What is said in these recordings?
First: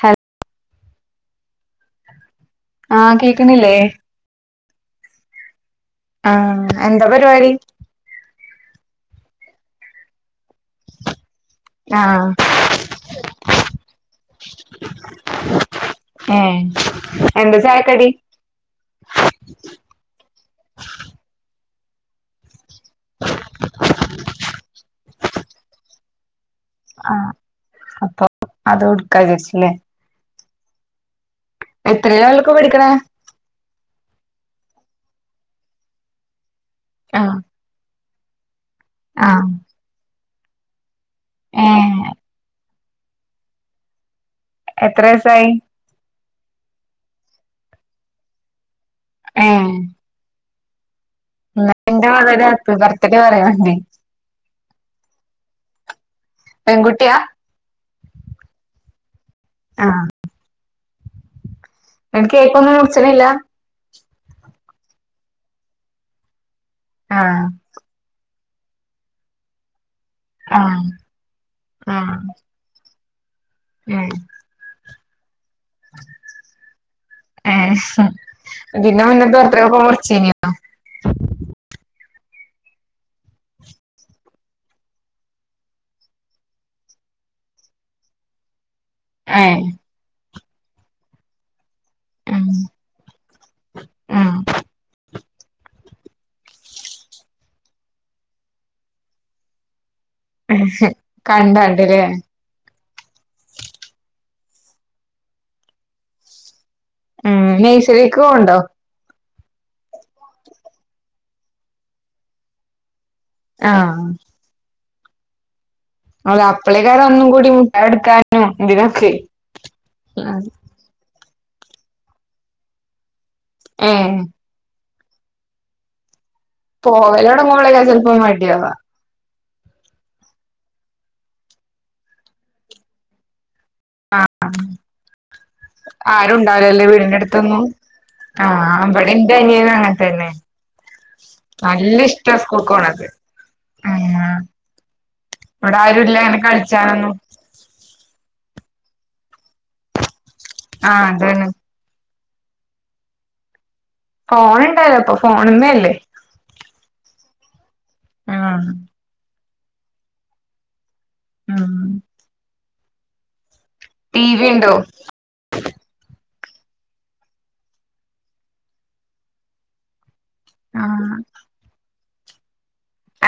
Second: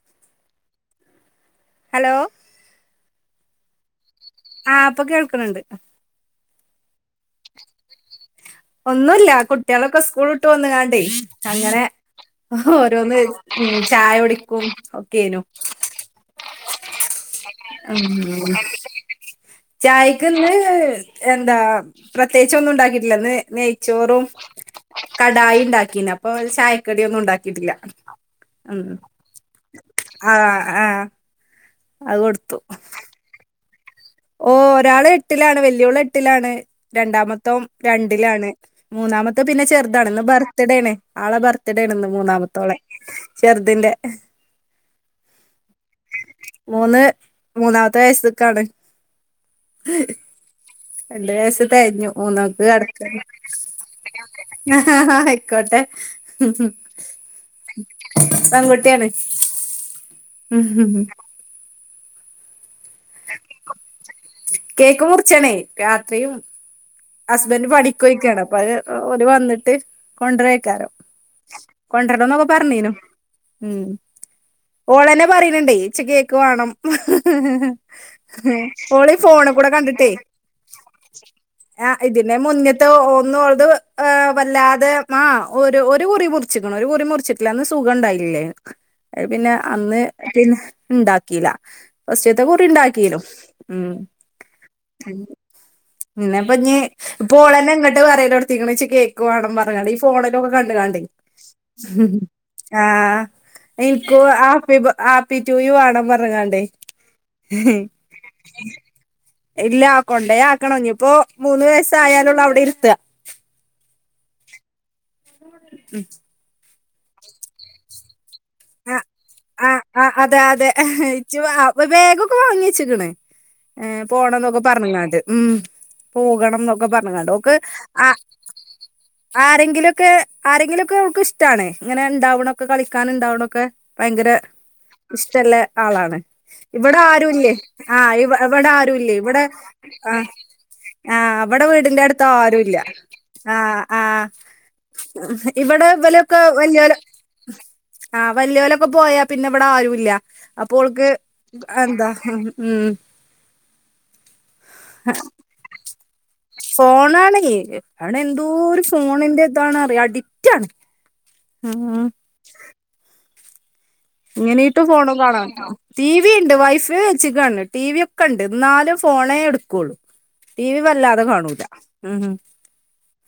ഹ hello ആഹ് കേക്കുന്നില്ലേ ആഹ ഇപ്പ കേൾക്കണ് ഇണ്ട് ആ എന്താ പരിപാടി ഒന്നുമല്ല കുട്ടികളൊക്കെ സ്കൂള ഇട്ട് വന്ന കാണ്ടേ അങ്ങനെ ആഹ് ആ ഓരോന്ന് ചായ ഒടിക്കും ഒക്കെനു [unintelligible] ഉ ചായക്കടി ചായക്ക് ഇന്ന് എന്താ പ്രത്യേക ഒന്നും ഉണ്ടാക്കിയിട്ടില്ലന്ന് നെയ്ച്ചോറും കടായ ഉണ്ടാക്കീ അ ചായക്കട ഒന്നും ആഹ് ഉണ്ടാക്കിയിട്ടില്ല അപ്പൊ ഉ അത് കൊടുക്കാ വിചാരിച്ചില്ലേ ആ ആഹ് എത്ര അത് ലൊക്കെ ആൾക്ക് കൊടുത്തു പഠിക്കണ ഓ ഒരാള് എട്ടിലാണ് വലിയോൾ എട്ടിലാണ് ആഹ് രണ്ടാമത്തവൻ രണ്ടിലാണ് മൂന്നാമത്തെ ആഹ് പിന്നെ ചെറുതാണ് ഇന്ന് ബർത്ത്ഡേ ആണ് ആളെ ബർത്ത്ഡേ ആണ് ഏഹ് ഇന്ന് മൂന്നാമത്തോളെ ചെറുതിന്റെ എത്ര ദിസായി മൂന്ന് മൂന്നാമത്തെ വയസ്സക്കാണ് ആഹ് രണ്ട് വയസ്സ് തയഞ്ഞു മൂന്നാമത്തെ ഹാപ്പി ബർത്ത്ഡേ കടക്കാണ്. പറയാനുണ്ടേ അയ്ക്കോട്ടെ പെൺകുട്ടിയാ പെൺകുട്ട്യാണ്. ഉം ഉം ന്ന് ട്ട് കേക്കൊന്നും മുറിച്ച്ണ്ല്ല കേക്ക് മുറിച്ചാണേ രാത്രിയും ആഹ് ഹസ്ബന്റ് പണിക്ക് പോയ്ക്കാണപ്പ് പ്പത് ഓല് വന്ന്ട്ട് ആഹ് കൊൻഡ്രേക്കാരം കൊണ്ട്രണം ന്നൊക്കെ പറഞ്ഞീന്നു എ പറയ്ണ്ണ്ടേ ച്ച് കേക്ക് വാണം ഏഹ് ഇതിന്റെ ഓളി മുന്നത്തെ ഫോണ് കൂടെ ബർത്ത്ഡേക്കൊക്കെ കണ്ട്ട്ടേ മുറിച്ചീനിയോ [inaudible] അ ഇതിന്റെ മുന്ന്ത്തെ ഒന്ന് ഓള്ത് വെല്ലാതെ ആ ഒരു കുറി മുർച്ച്ക്ക്ണ് മുറി മുറിച്ചിട്ടില്ല അന്ന് സുഖണ്ടായില്ലേ അത് പിന്നെ ഏഹ് അന്ന് പിന്നെ ണ്ടാക്കീല ഫസ്റ്റ്ത്തെ ഉം കുറി ണ്ടാക്കിനു ഉം പിന്നെ അപ്പ ഞ്ഞി ഇപ്പോളെന്നെ ങ്ങട്ട് പറയലൊട്ത്തീക്ക്ണ് ച്ച് കേക്ക് വാണം പറഞാളീ - ഫോണിലൊക്കെ കണ്ട് കാണ്ടെ കണ്ടാണ്ടില്ലേ ആ എനിക്കു ആപ്പി ബ ആപ്പി റ്റൂ യൂ വാണം പറഞ്ഞ്ങ്ങാണ്ടേ ഉം നെയ്സറിക്കോവ് ണ്ടോ ഇല്ല കൊണ്ടേ ആക്കണം ഞ്ഞിപ്പോ മൂന്ന് വയസായാലുള്ളൂ അവിടെ ഇര്ത്ത ആ അതെ അപ്പളെക്കാരം ഒന്നും കൂടി മുട്ടായൊട്ക്കാൻ അ ആ ആ അതെ അതെ [unintelligible] ബേഗൊക്കെ വാങ്ങി വെച്ച്ക്ക്ണ് എ ഏഹ് പോണംന്നൊക്കെ പർഞ്ങ്ങാണ്ട് ഉം പോകണംന്നൊക്കെ പറഞ്ഞ് കാണ്ട് ഓക്ക് പോവലൊടങ്ങുമ്പളേക്കാ ആ ചെലപ്പോ മടിയാവാ ആരെങ്കിലൊക്കെ ആരെങ്കിലൊക്കെ ഓക്ക് ഇഷ്ടാണ് ഇങ്ങനെ ണ്ടാവണൊക്കെ കളിക്കാൻ ണ്ടാവ്ണൊ ആ അ ആളാണ് ആരുണ്ടാവൂല ലെ ഇവിടെ വീടിന്റെ ആരുല്ലേ അടുത്തൊന്നും ആഹ് ഇവ ആ ഇവിടെ വടെ ന്റെ അനിയനും അങ്ങനെ തന്നെ ആ അവിടെ നല്ല വീടിന്റെ അടുത്ത് ഇഷ്ടാ ആരുല്ല സ്കൂൾക്കോണത് ആ ആ ആഹ് ഇവിടെ ആരുല്ല അങ്ങനെ ഇവലൊക്കെ വല്ലിഓല് കളിച്ചാനൊന്നും ആവൻ വല്യഓല് പോയാ പിന്നെ ഇവിടെ ആരുല്ല അപ്പൊ ആഹ് ഓൾക്ക് അതാണ് എന്താ ഹും ഉം ഫോണിണ്ടല്ലോ അപ്പൊ ഫോണുംമേല്ലേ ഏ അവനെന്തോരു ഫോണിന്റെ ഇതാണന്ന് അറിയാ അഡിറ്റാണ് ഉം ആഹ് ടി വി ഇണ്ടോ ഇങ്ങനെയിട്ടും ഫോണും കാണാറുണ്ടോ തീ വി ഇണ്ട് വൈഫൈ വെച്ചക്കാണ് ടിവി ഒക്കെ ഇണ്ട് എന്നാലും ഫോണേ എടുക്കുള്ളു ടി വി ആഹ് വല്ലാതെ കാണൂല മ് ഉം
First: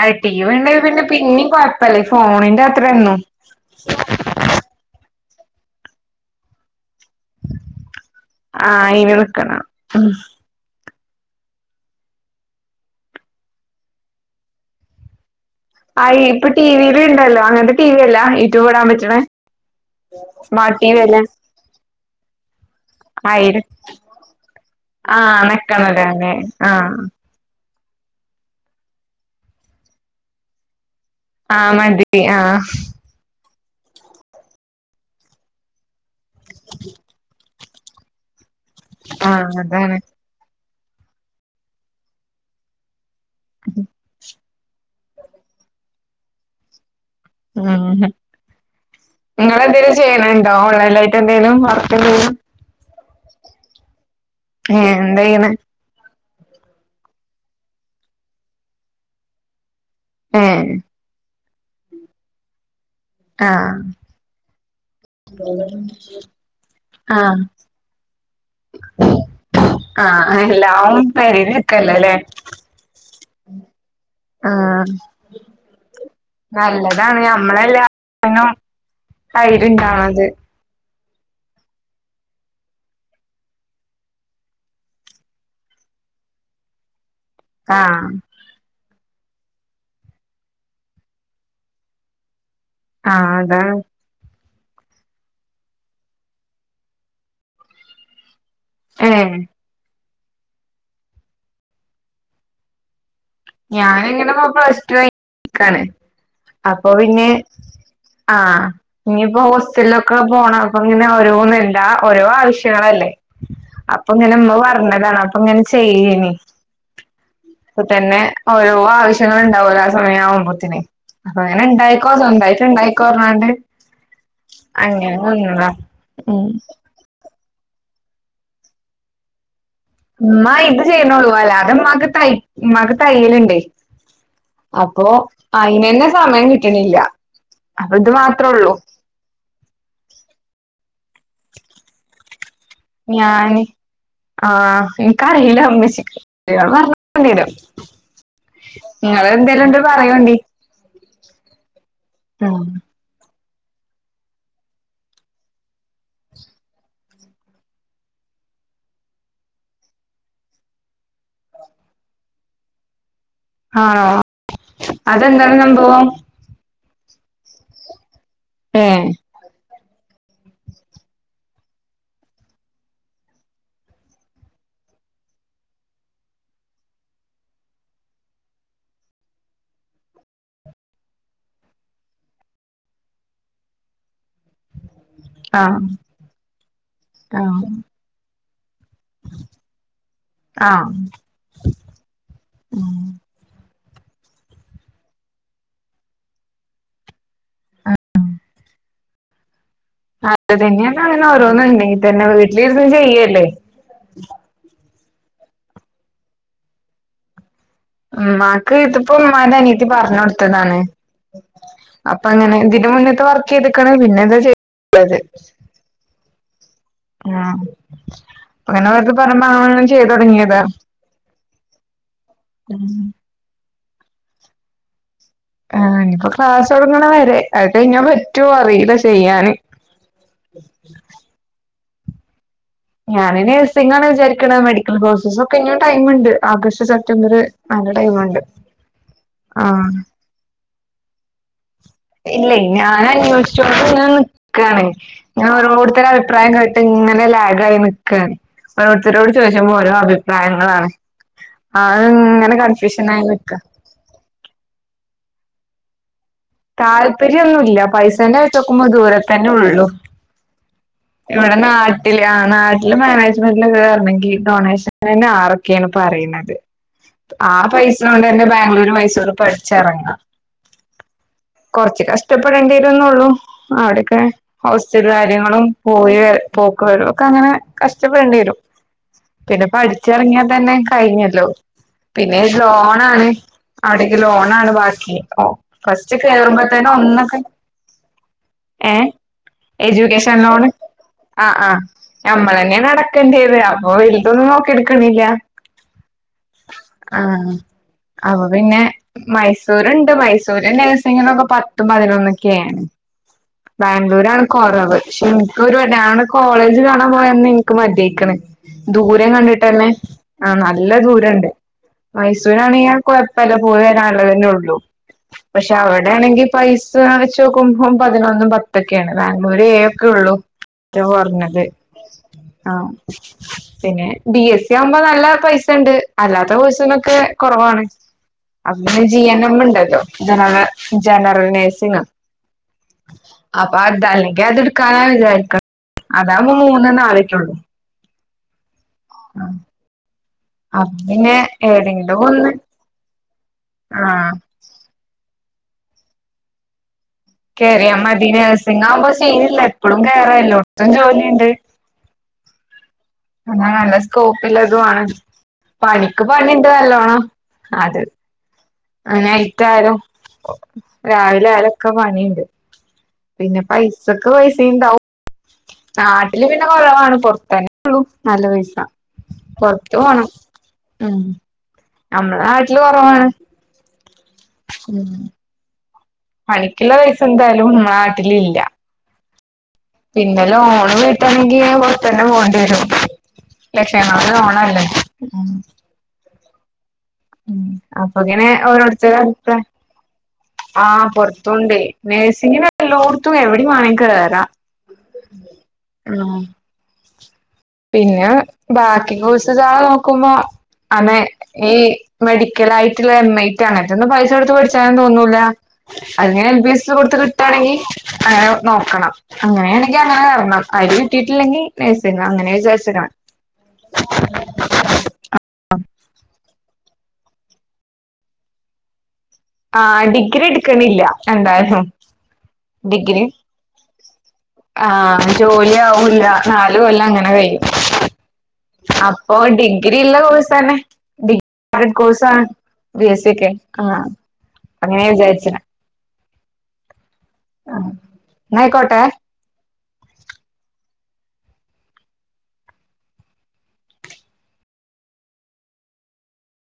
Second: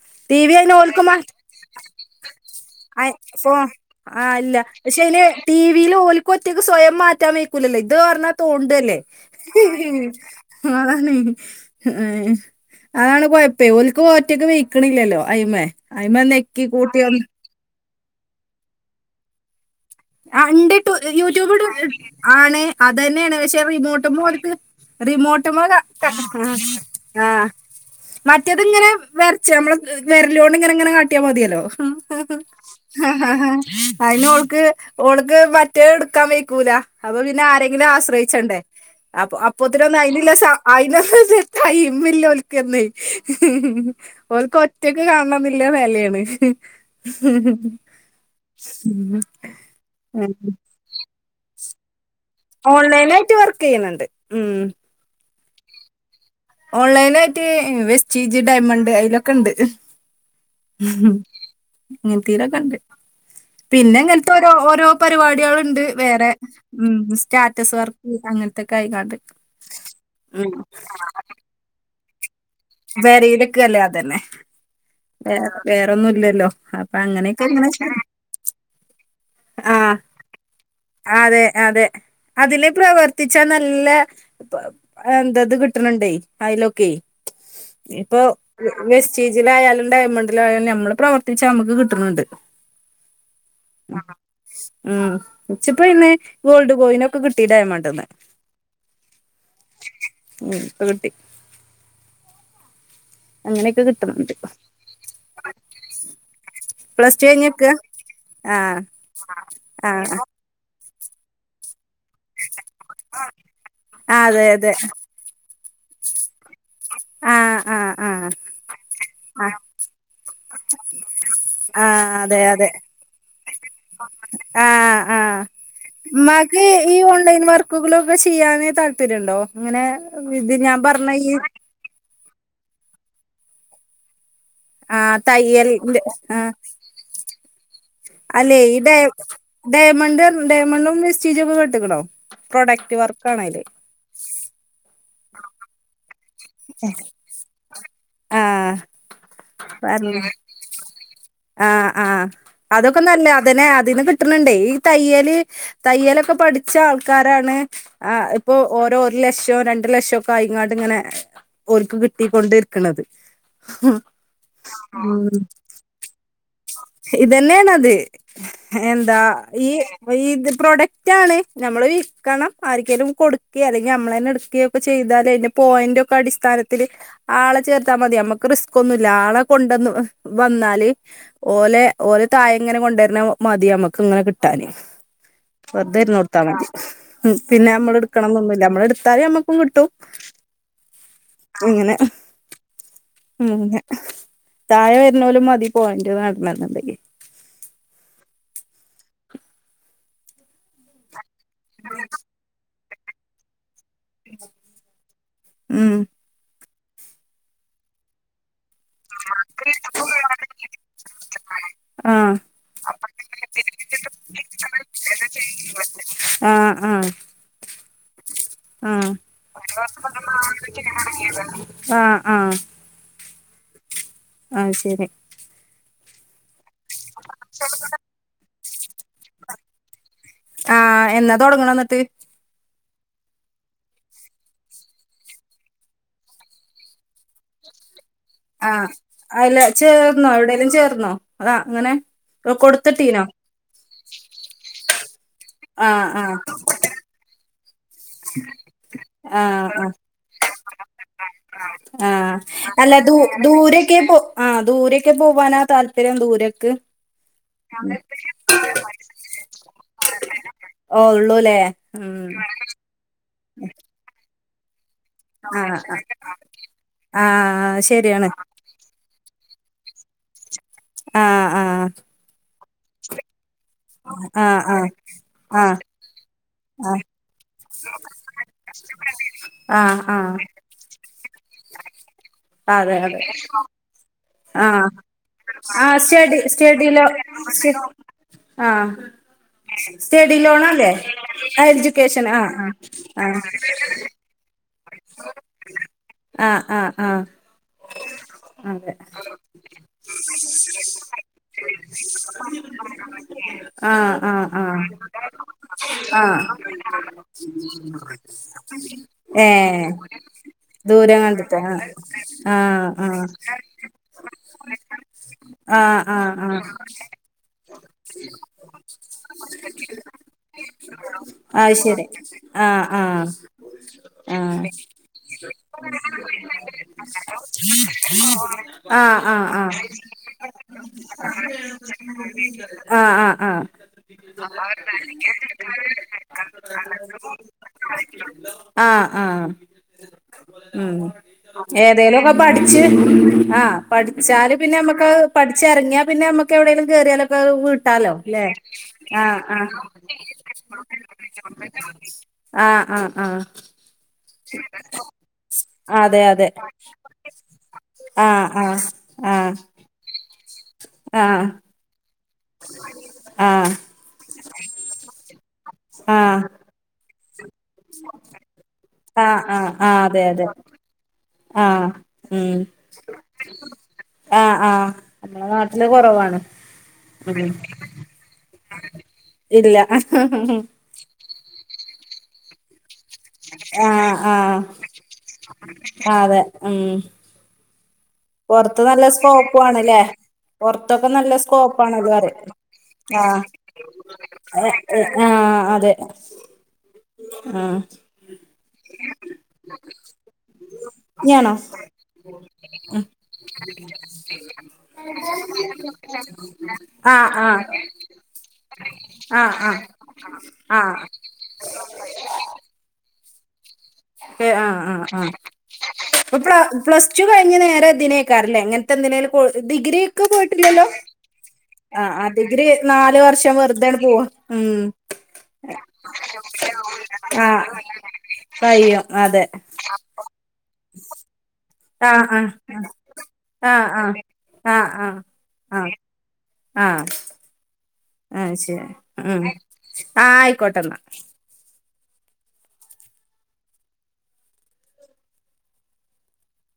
ആഹ് ടി വി അയിന് ഇണ്ടെങ്കി ഓൽക്കു പിന്നെ മ പിന്നിം കൊഴപ്പല്ല ഈ ഫോണിന്റെ അയ് അത്രയൊന്നും ഫോ ആ ഇല്ല പക്ഷെ അയില് ടിവില് ഓൽക്ക് പറ്റിയത് സ്വയം മാ റ്റാൻ നിൽക്കൂലല്ലോ ഇത് പറഞ്ഞാ ആഹ് തോണ്ടല്ലേ അയിന് നിക്കണം ഉം മ് അതാണ് കൊഴപ്പേ ഓൽക്ക് ഒറ്റക്ക് വെയ്ക്കണില്ലല്ലോ അയിമേ ആ അയിമെ ഇപ്പൊ നെക്കി കൂട്ടി ടിവിലും ഒന്ന് ഇണ്ടല്ലോ അങ്ങനത്തെ ടിവി അല്ല യൂട്യൂബ് ഇടാൻ പറ്റണേ ആ ഇണ്ട് സ്മാർട്ട് ടി പ്പ് വി അല്ലേ യൂട്യൂബ് ഇടും ആണ് അത് തന്നെയാണ് പഷെ ആയിരം റിമോട്ടുമോ ഓല്ക്ക് ആഹ് റിമോട്ടുമ്മോ ക നിക്കണതന്നെ [unintelligible] ആഹ് ആ ആ മറ്റേത് ഇങ്ങനെ വരച്ച് നമ്മളെ വെരലോണ്ട് ഇങ്ങനെങ്ങനെ കാ കിട്ടിയ മതിയല്ലോ ആഹ് മതി ആഹ് അയിന് ഓൾക്ക് ഓൾക്ക് മറ്റേ എടുക്കാൻ വയ്ക്കൂല അപ്പൊ പിന്നെ ആരെങ്കിലും ആശ്രയിച്ച് വേണ്ടെ അപ്പൊ ആഹ് അതാണ് അപ്പോത്തിനൊന്നും അയിനില്ല അയിനൊന്നും ടൈയിമില്ല ഓൽക്കന്നെ ഓൽക്ക് ഒറ്റക്ക് കാണണന്നിള്ള വേലയാണ് ഉം ചെയ്യണ് ഉം. ണ്ടോ ഓൺലൈൻലായിട്ട് എന്തേലും വർക്ക് എന്തേലും ഓൺലൈനായിട്ട് വർക്ക്യ്യ്ന്ന്ണ്ട് ഏ എന്തെയ്യ്ണ് ഓൺലൈനായിട്ട് വെസ്റ്റീജി ഡയമണ്ട് അതിലൊക്കെണ്ട് ഏഹ് മ് അങ്ങനെത്തെലൊക്കെണ്ട് ആ പിന്നെ ഇങ്ങനത്തെ ഓരോ ഓരോ പരിപാടികളുണ്ട് വേറെ മ സ്റ്റാറ്റസ് വർക്ക് അങ്ങനത്തൊക്കെ ആയിക്കാണ്ട് ആ ഉം അല്ല അവൻ [unintelligible] വേറെയില്ക്ക് അല്ലേ അതന്നെ ആഹ് വേറെ വേറൊന്നുംല്ലല്ലോ അപ്പൊ നല്ലതാണ് അങ്ങനെയൊക്കെങ്ങനെ ചെ - തൈരിണ്ടാണത് അതെ അതെ അതില് പ്രവർത്തിച്ചാ നല്ല എന്താത് കിട്ടണ്ണ്ട് അതിലൊക്കെ ആഹ് ഇപ്പൊ വേസ്റ്റീജിലായാലും ഡയമണ്ടിലായാലും നമ്മള് പ്രവർത്തിച്ച നമ്മക്ക് കിട്ടണ്ണ്ട് ആ അതാണ് ഉം ച്ചപ്പോ അയ്‌ന്ന് ഗോൾഡ് കോയിനൊക്കെ കിട്ടി ഡയമണ്ട്ന്ന് ഏ ഉം ഇപ്പൊ കിട്ടി അങ്ങനെയൊക്കെ ഞാനിങ്ങനെ കിട്ടുന്നുണ്ട് പ്ലസ്ടു കഴിഞ്ഞു നിക്കാണ് അപ്പൊ പ്ലസ് ടു പിന്നെ കഴിഞ്ഞക്കാ ആഹ ആഹ് ഇനിപ്പോ ഹോസ്റ്റലിലൊക്കെ ആഹ് പോണം അപ്പൊ ഇങ്ങനെ ഓരോന്ന് ഇണ്ടാ- ഓരോ ആവശ്യങ്ങളല്ലേ അപ്പൊ അതെ ഇങ്ങനെമ്മ അതെ പറഞ്ഞതാണ് അപ്പൊ ഇങ്ങനെ ചെയ്യേനി ആഹ് പ്പൊ ആഹ് തന്നെ ആഹ് ഓരോ ആവശ്യങ്ങള് ആഹ് ഉണ്ടാവല്ലോ ആ സമയം ആവുമ്പോത്തിന് അപ്പൊ അങ്ങനെ ഇണ്ടായിക്കോ സ്വന്തായിട്ട് ഇണ്ടായിക്കൊ പർ ഞ്ഞാണ്ട് ആ ആ ഉം മ്മാക്ക് ഈ ഓൺലൈൻ വർക്കുകള് ചെയ്യാന് താല്പര്യം ഉണ്ടോ മ്മ ഇത് ചെയ്യ്ണോള്ളു അല്ലാതെ മ്മാക്ക് തയ്യല്ണ്ടേ അപ്പൊ ആഹ് തയ്യൽന്റെ അയിനന്നെ സമയം ആഹ് കിട്ടണില്ല അപ്പൊ ഇത് മാത്രേ അല്ലെ ഉള്ളൂ ഈ ഡ ഡയമണ്ടും ഡയമണ്ടും വേസ്റ്റീജൊക്കെ കേട്ട് ക്ക്ണോ ഞാന് ആ എനിക്കറിയില്ല. മ്മച്ചിക്കറീല്ല പറഞ്ഞോട്ക്കണ്ടി വരും ആഹ് നിങ്ങള് എന്തേലുംണ്ടെ പറയോണ്ടി ആ ആ അതൊക്കെ നല്ല തന്നെ അതിന് കിട്ടണ്ണ്ടേ ഈ തയ്യല് തയ്യലൊക്കെ പഠിച്ച ആൾക്കാരാണ് ആ - ഇപ്പോ ഓരോ ഒരു ലക്ഷം രണ്ടു ലക്ഷം ഒക്കെ ആയിങ്ങാണ്ട് ഇങ്ങനെ ഓൽക്ക് കിട്ടികൊണ്ട് ക്ക്ണത് ആ അതെന്താണ് സംഭവം ഇതന്നേണത് എന്താ ഈ ഇത് പ്രൊഡക്റ്റ് ആണ് നമ്മള് വിൽക്കണം ആർക്കെലും കൊടുക്കെ അല്ലെങ്കിൽ നമ്മളന്നെ എട്ക്കേ ഒക്കെ ചെയ്യ- ഇതാലയിന്റെ പോയിന്റോക്കെ അടിസ്ഥാനത്തില് ആളെ ചേർത്താൽ മതി നമ്മക്ക് റിസ്ക് ഒന്നുല്ല ആളെ കൊണ്ടന്ന് വന്നാല് ഓലെ ഓല് തായെ ങ്ങനെ കൊണ്ടാർന്നെ മതി നമ്മക്ക് ഇങ്ങനെ കിട്ടാന് ആഹ് വെറുതെ ഇരുന്ന് കൊടുത്താ മതി പിന്നെ നമ്മള് എടുക്കണം ന്നൊന്നുല്ല നമ്മള് എ- ട്ത്താല് നമ്മക്കും കിട്ടും. ആഹ് ഇങ്ങനെ ഉം ഇങ്ങനെ താഴെ വരുന്നോലും മതി പോയന്റ് നേടണംന്നുണ്ടെങ്കി അതൊക്കെത്തന്നെ പറീണത് ഓരോന്നുണ്ടെങ്കി തന്നെ വീട്ടിലിരുന്ന് ചെയ്യല്ലേ ഉം ഉം മാ - മ്മാക്ക് ഇതിപ്പോ ഉമ്മാന്റെ അനിയത്തി പറഞൊട്ത്തതാണ്. അപ്പൊ ആഹ് അങ്ങനെ ഇതിനു മുന്നെ വർക്ക് ചെയ്തിക്ക്ണ്. പിന്നെ ഇതാ ചെയ്തത് ആഹ ആ അങ്ങനെ ആഹ് അവരൊക്കെ പറഞ്ഞപ്പോ അങ്ങനെണ്ട് ചെയ്ത് തൊടങ്ങിയതാ ആ ഉം ആഹ ശരി ആ ഇന്ന് പ്പൊ ക്ലാസ്സ്‌ തൊടങ്ങണ വരെ അത് കഴിഞ്ഞ പറ്റൊ അറിയില്ല ചെയ്യാന് ത്ത് ഞാന് നേഴ്സിംഗാണ് വിചാരിക്കണ മെഡിക്കൽ കോഴ്സസ് ഒക്കെ ഇനീയും ടൈമ് ഉണ്ട് ഓഗസ്റ്റ് സെപ്റ്റംബർ അ - ആഹ അല്ല ചേർന്നോ എവിടെലും ചേർന്നോ അതാ അങ്ങനെ ഇല്ല ഞാനാ കൊടുത്തിട്ടീനോ അന്വഷിച്ചോണ്ട് നിക്കാണ് ഞാ ആഹ് ഓരോരുത്തരുടെ ആഹ് അഭിപ്രായ കേട്ട ഇങ്ങനെ ലാഗായി ക്ക ഓരോരുത്തരോട് ചോദിച്ചപ്പൊ ഓരോ അഭിപ്രായങ്ങളാണ്. അത് ആഹ ഇങ്ങനെ അല്ല ദു കൺഫ്യൂഷനായി നിക്കാ ദൂരൊക്കെ പോ ആ ദൂരൊക്കെ പോ പോവാനാ താല്പര്യം ദു താല്പര്യന്നുല്ല പൈസേന്റെ ആഴച്ചോക്കുമ്പോ ദൂരെ തന്നെ ഉള്ളു ഓ ഇവിടെ ഉള്ളൂല്ലേ ഉം നാട്ടില് ആ നാട്ടില് മാനേജ്മെന്റില് കേറാണെങ്കി ഡൊണേഷൻ ന്നെ ആഹ് ആറൊക്കെയാണ് ആഹ് പറീണത്. ആ ആഹ് പൈസ കൊണ്ട് ശരിയാണ് തന്നെ ബാംഗ്ലൂര് മൈസൂർ പഠി ചെറാങ്ങാം ആഹ് ആഹ് കൊറച്ച് കഷ്ടപ്പെടേണ്ടിരന്നള്ളൂ അവിടെക്കെ ആഹ് ആഹ് ഹോസ്റ്റൽ കാര്യങ്ങളും ആഹ് പോയി പോക്ക് ആഹ് വരും ഒക്കെ അങ്ങനെ കഷ്ടപ്പെടേണ്ടി വരും പിന്നെ ആഹ് പഠിച്ചിറങ്ങിയാൽ ആഹ് തന്നെ കഴിഞ്ഞല്ലോ. പിന്നെ അതെ ലോണാണ് അതെ അവിട ക്കെ ലോണ ആഹ് ബാക്കി ആഹ് ഫസ്റ്റ് സ്റ്റഡി കേറുമ്പോതന്നെ ഒന്നൊക്കെ ആ എജ്യൂക്കേഷൻ ലോൺ ആഹ ആ ആഹ് എഡ്യൂക്കേഷൻ നമ്മൾ ആഹ് തന്നെ അ ആഹ് ടക്കണ്ടത് അപ്പൊ വെൽതൊന്നും നോക്കി ക്ക്ണില്ല ആഹ് ആഹ് ആഹ അപ്പൊ പിന്നെ മൈസൂരുണ്ട്. മൈസൂര് [unintelligible] പത്തും പതിനൊന്നൊക്കെയ ആണ് ആഹ് ബാംഗ്ലൂര് ആണ് ആഹ് ആഹ് കൊറവ്. ഒരുവട്ട ആഹ് കോളേജ് കാണാൻ പോയന്ന് എനിക്ക് മതിയായ്ക്ക്ണ് ദൂരെ ഏഹ് കണ്ടിട്ടന്നെ ആ നല്ല ദൂരം ദൂരണ്ട്. കണ്ടിട്ട് ആഹ് മൈസൂരാണെങ്കി ആഹ് കൊഴപ്പല്ല പോയി വരാനുള്ളതന്നെ ഉള്ളൂ പക്ഷെ ആഹ് ആഹ് അവിടെയാണെങ്കിൽ ആഹ് ആഹ് പൈസ വെച്ച് നോക്കുമ്പോം പതിനൊന്നും പത്തൊക്കെയാണ് ബാംഗ്ലൂര് ഏയോക്കെ ഉള്ളു. പറഞ്ഞത് അത് ശരി ആഹ ആഹ് ആഹ് പിന്നെ ബി എസ് സി ആവുമ്പോ നല്ല പൈസ ണ്ട് അല്ലാത്ത കോഴസിനൊക്കെ കുറവാണ് അന് ആഹ് ജി ആഹ് എൻ ആഹ് എം ആഹ് ഉണ്ടല്ലോ ജനറൽ ജനറൽ നേഴ്സിങ് ആഹ് ആഹ് അപ്പ ആഹ് അതലങ്കി അത്ട്ക്കാനാ വി അതാവ്മ്പോ മൂന്നോ നാലെ റ്റ് ഒള്ളു. ആ ആ ഉ അപ്പൊ പിന്നെ ഏതെലും ഏതെങ്കിലും ഒക്കെ ഒന്ന് പഠിച്ച് ആ ആഹ് പഠിച്ചാല് പിന്നെ നമ്മക്ക് പഠിച്ചിറങ്ങിയ പിന്നെ നമ്മക്ക് എവിടെങ്കിലും കേറിയാലോ കേറിയാ വീട്ടാലോ മതി ല്ലെ നഴ്സിംഗ് ആവുമ്പോ ആ ആ സീനില്ല എപ്പളും കേറാ എല്ലോട്ത്തും ജോലിണ്ട് ആഹ് ആഹ ആഹ എന്നാ നല്ല സ്കോപ്പ്ള്ളതും ആണ്. അതെ പണിക്ക് അതെ പണി ണ്ട് നല്ലോണം അത് ആഹ് ആഹ് ആ ആഹ് നൈറ്റ് ആയാലും രാവിലെ ആഹ് ആയാലൊക്കെ പണിയ പിന്നെ ആഹ് പൈസക്കെ പൈസിം ണ്ടാവും നാട്ടില് ആഹ് പിന്നെ കൊറവാണ് പൊർത്ത് നല്ല പൈസ്സ ആഹ ആഹ് ആഹ അതെ അതെ ഉം ആഹ നമ്മളെ ഉ നാട്ടില് കൊറവാണ് ആഹ ആഹ അ പണിക്കുള്ള പൈസ എന്തായാലും നാട്ടില ഇല്ല ഇല്ല പിന്നെ ലോണ് വീട്ടാണെങ്കി പൊത്തുന്നെ പോകേണ്ടി വരും ആഹ ലക്ഷങ്ങള് ആഹ ലോണല്ലേ ഉം അതെ ഉ ഉം അപ്പൊ ഇങ്ങനെ പുൊറത്ത് നല്ല ഓരോരുത്തരുടെ സ്കോപ്പ അടുത്ത് ആണല്ലേ ആഹ് പുറത്തൊക്കെ നല്ല പൊറത്തുണ്ട് സ്കോപ്പ ആാണ് അത് പറ നഴ്സിങ്ങിന് ആ എല്ലോടത്തും എവിടേം വേണേ കേറാം ആഹ അതെ ആഹ് ആഹ് പിന്നെ ബാക്കി കുച്ച് ചാെ നോക്കുമ്പോ അന ഇഞ്ഞാണോ ഈ മെഡിക്കലായിട്ടുള്ള എം ഐ ണ്റ്റൊന്നും പൈസ കൊടുത്ത് പഠിച്ചാനും തോന്നൂല്ല അതിങ്ങനെ എൽ ബി എസ് കൊടുത്ത് ആഹ് ആഹ് കിട്ടയാണെങ്കിൽ അങ്ങനെ നോക്കണം ആഹ് ആഹ് അങ്ങനെയാണെങ്കിൽ അങ്ങനെ തരണം അയിന് ആഹ് കിട്ടിട്ടില്ലെങ്കിൽ നഴ്സിംഗ് അങ്ങനെ വിചാരിച്ചണം ആഹ് ആഹ് ആഹ അപ്പ പ്ലസ് ടു കഴിഞ്ഞ് നേരെ ഇതിന് അങ്ങനത്തെന്തിലാലും ആ ഡിഗ്രി ഒക്കെ പോയിട്ടില്ലല്ലോ എടുക്കണില്ല എന്തായാലും ആ ആ ഡിഗ്രി നാല് വർഷം വെറുതാണ് പോവാ ഉം ആഹ ജോലി ആവില്ല നാല് കൊല്ലം അങ്ങനെ കഴും ആഹ് കഴിയും അപ്പൊ അതെ ഡിഗ്രിള്ള കോഴ്സ് തന്നെ ഡി കോഴ്സ ആഹ് ബി എസ് സക്ക് ആ ആഹ അങ്ങനെ ആഹ് വിചാരിച്ചേ ആഹ ആഹ ആ ആഹ ശരി എന്നായിക്കോട്ടെ ഉം ആ ആയിക്കോട്ടെ എന്നാ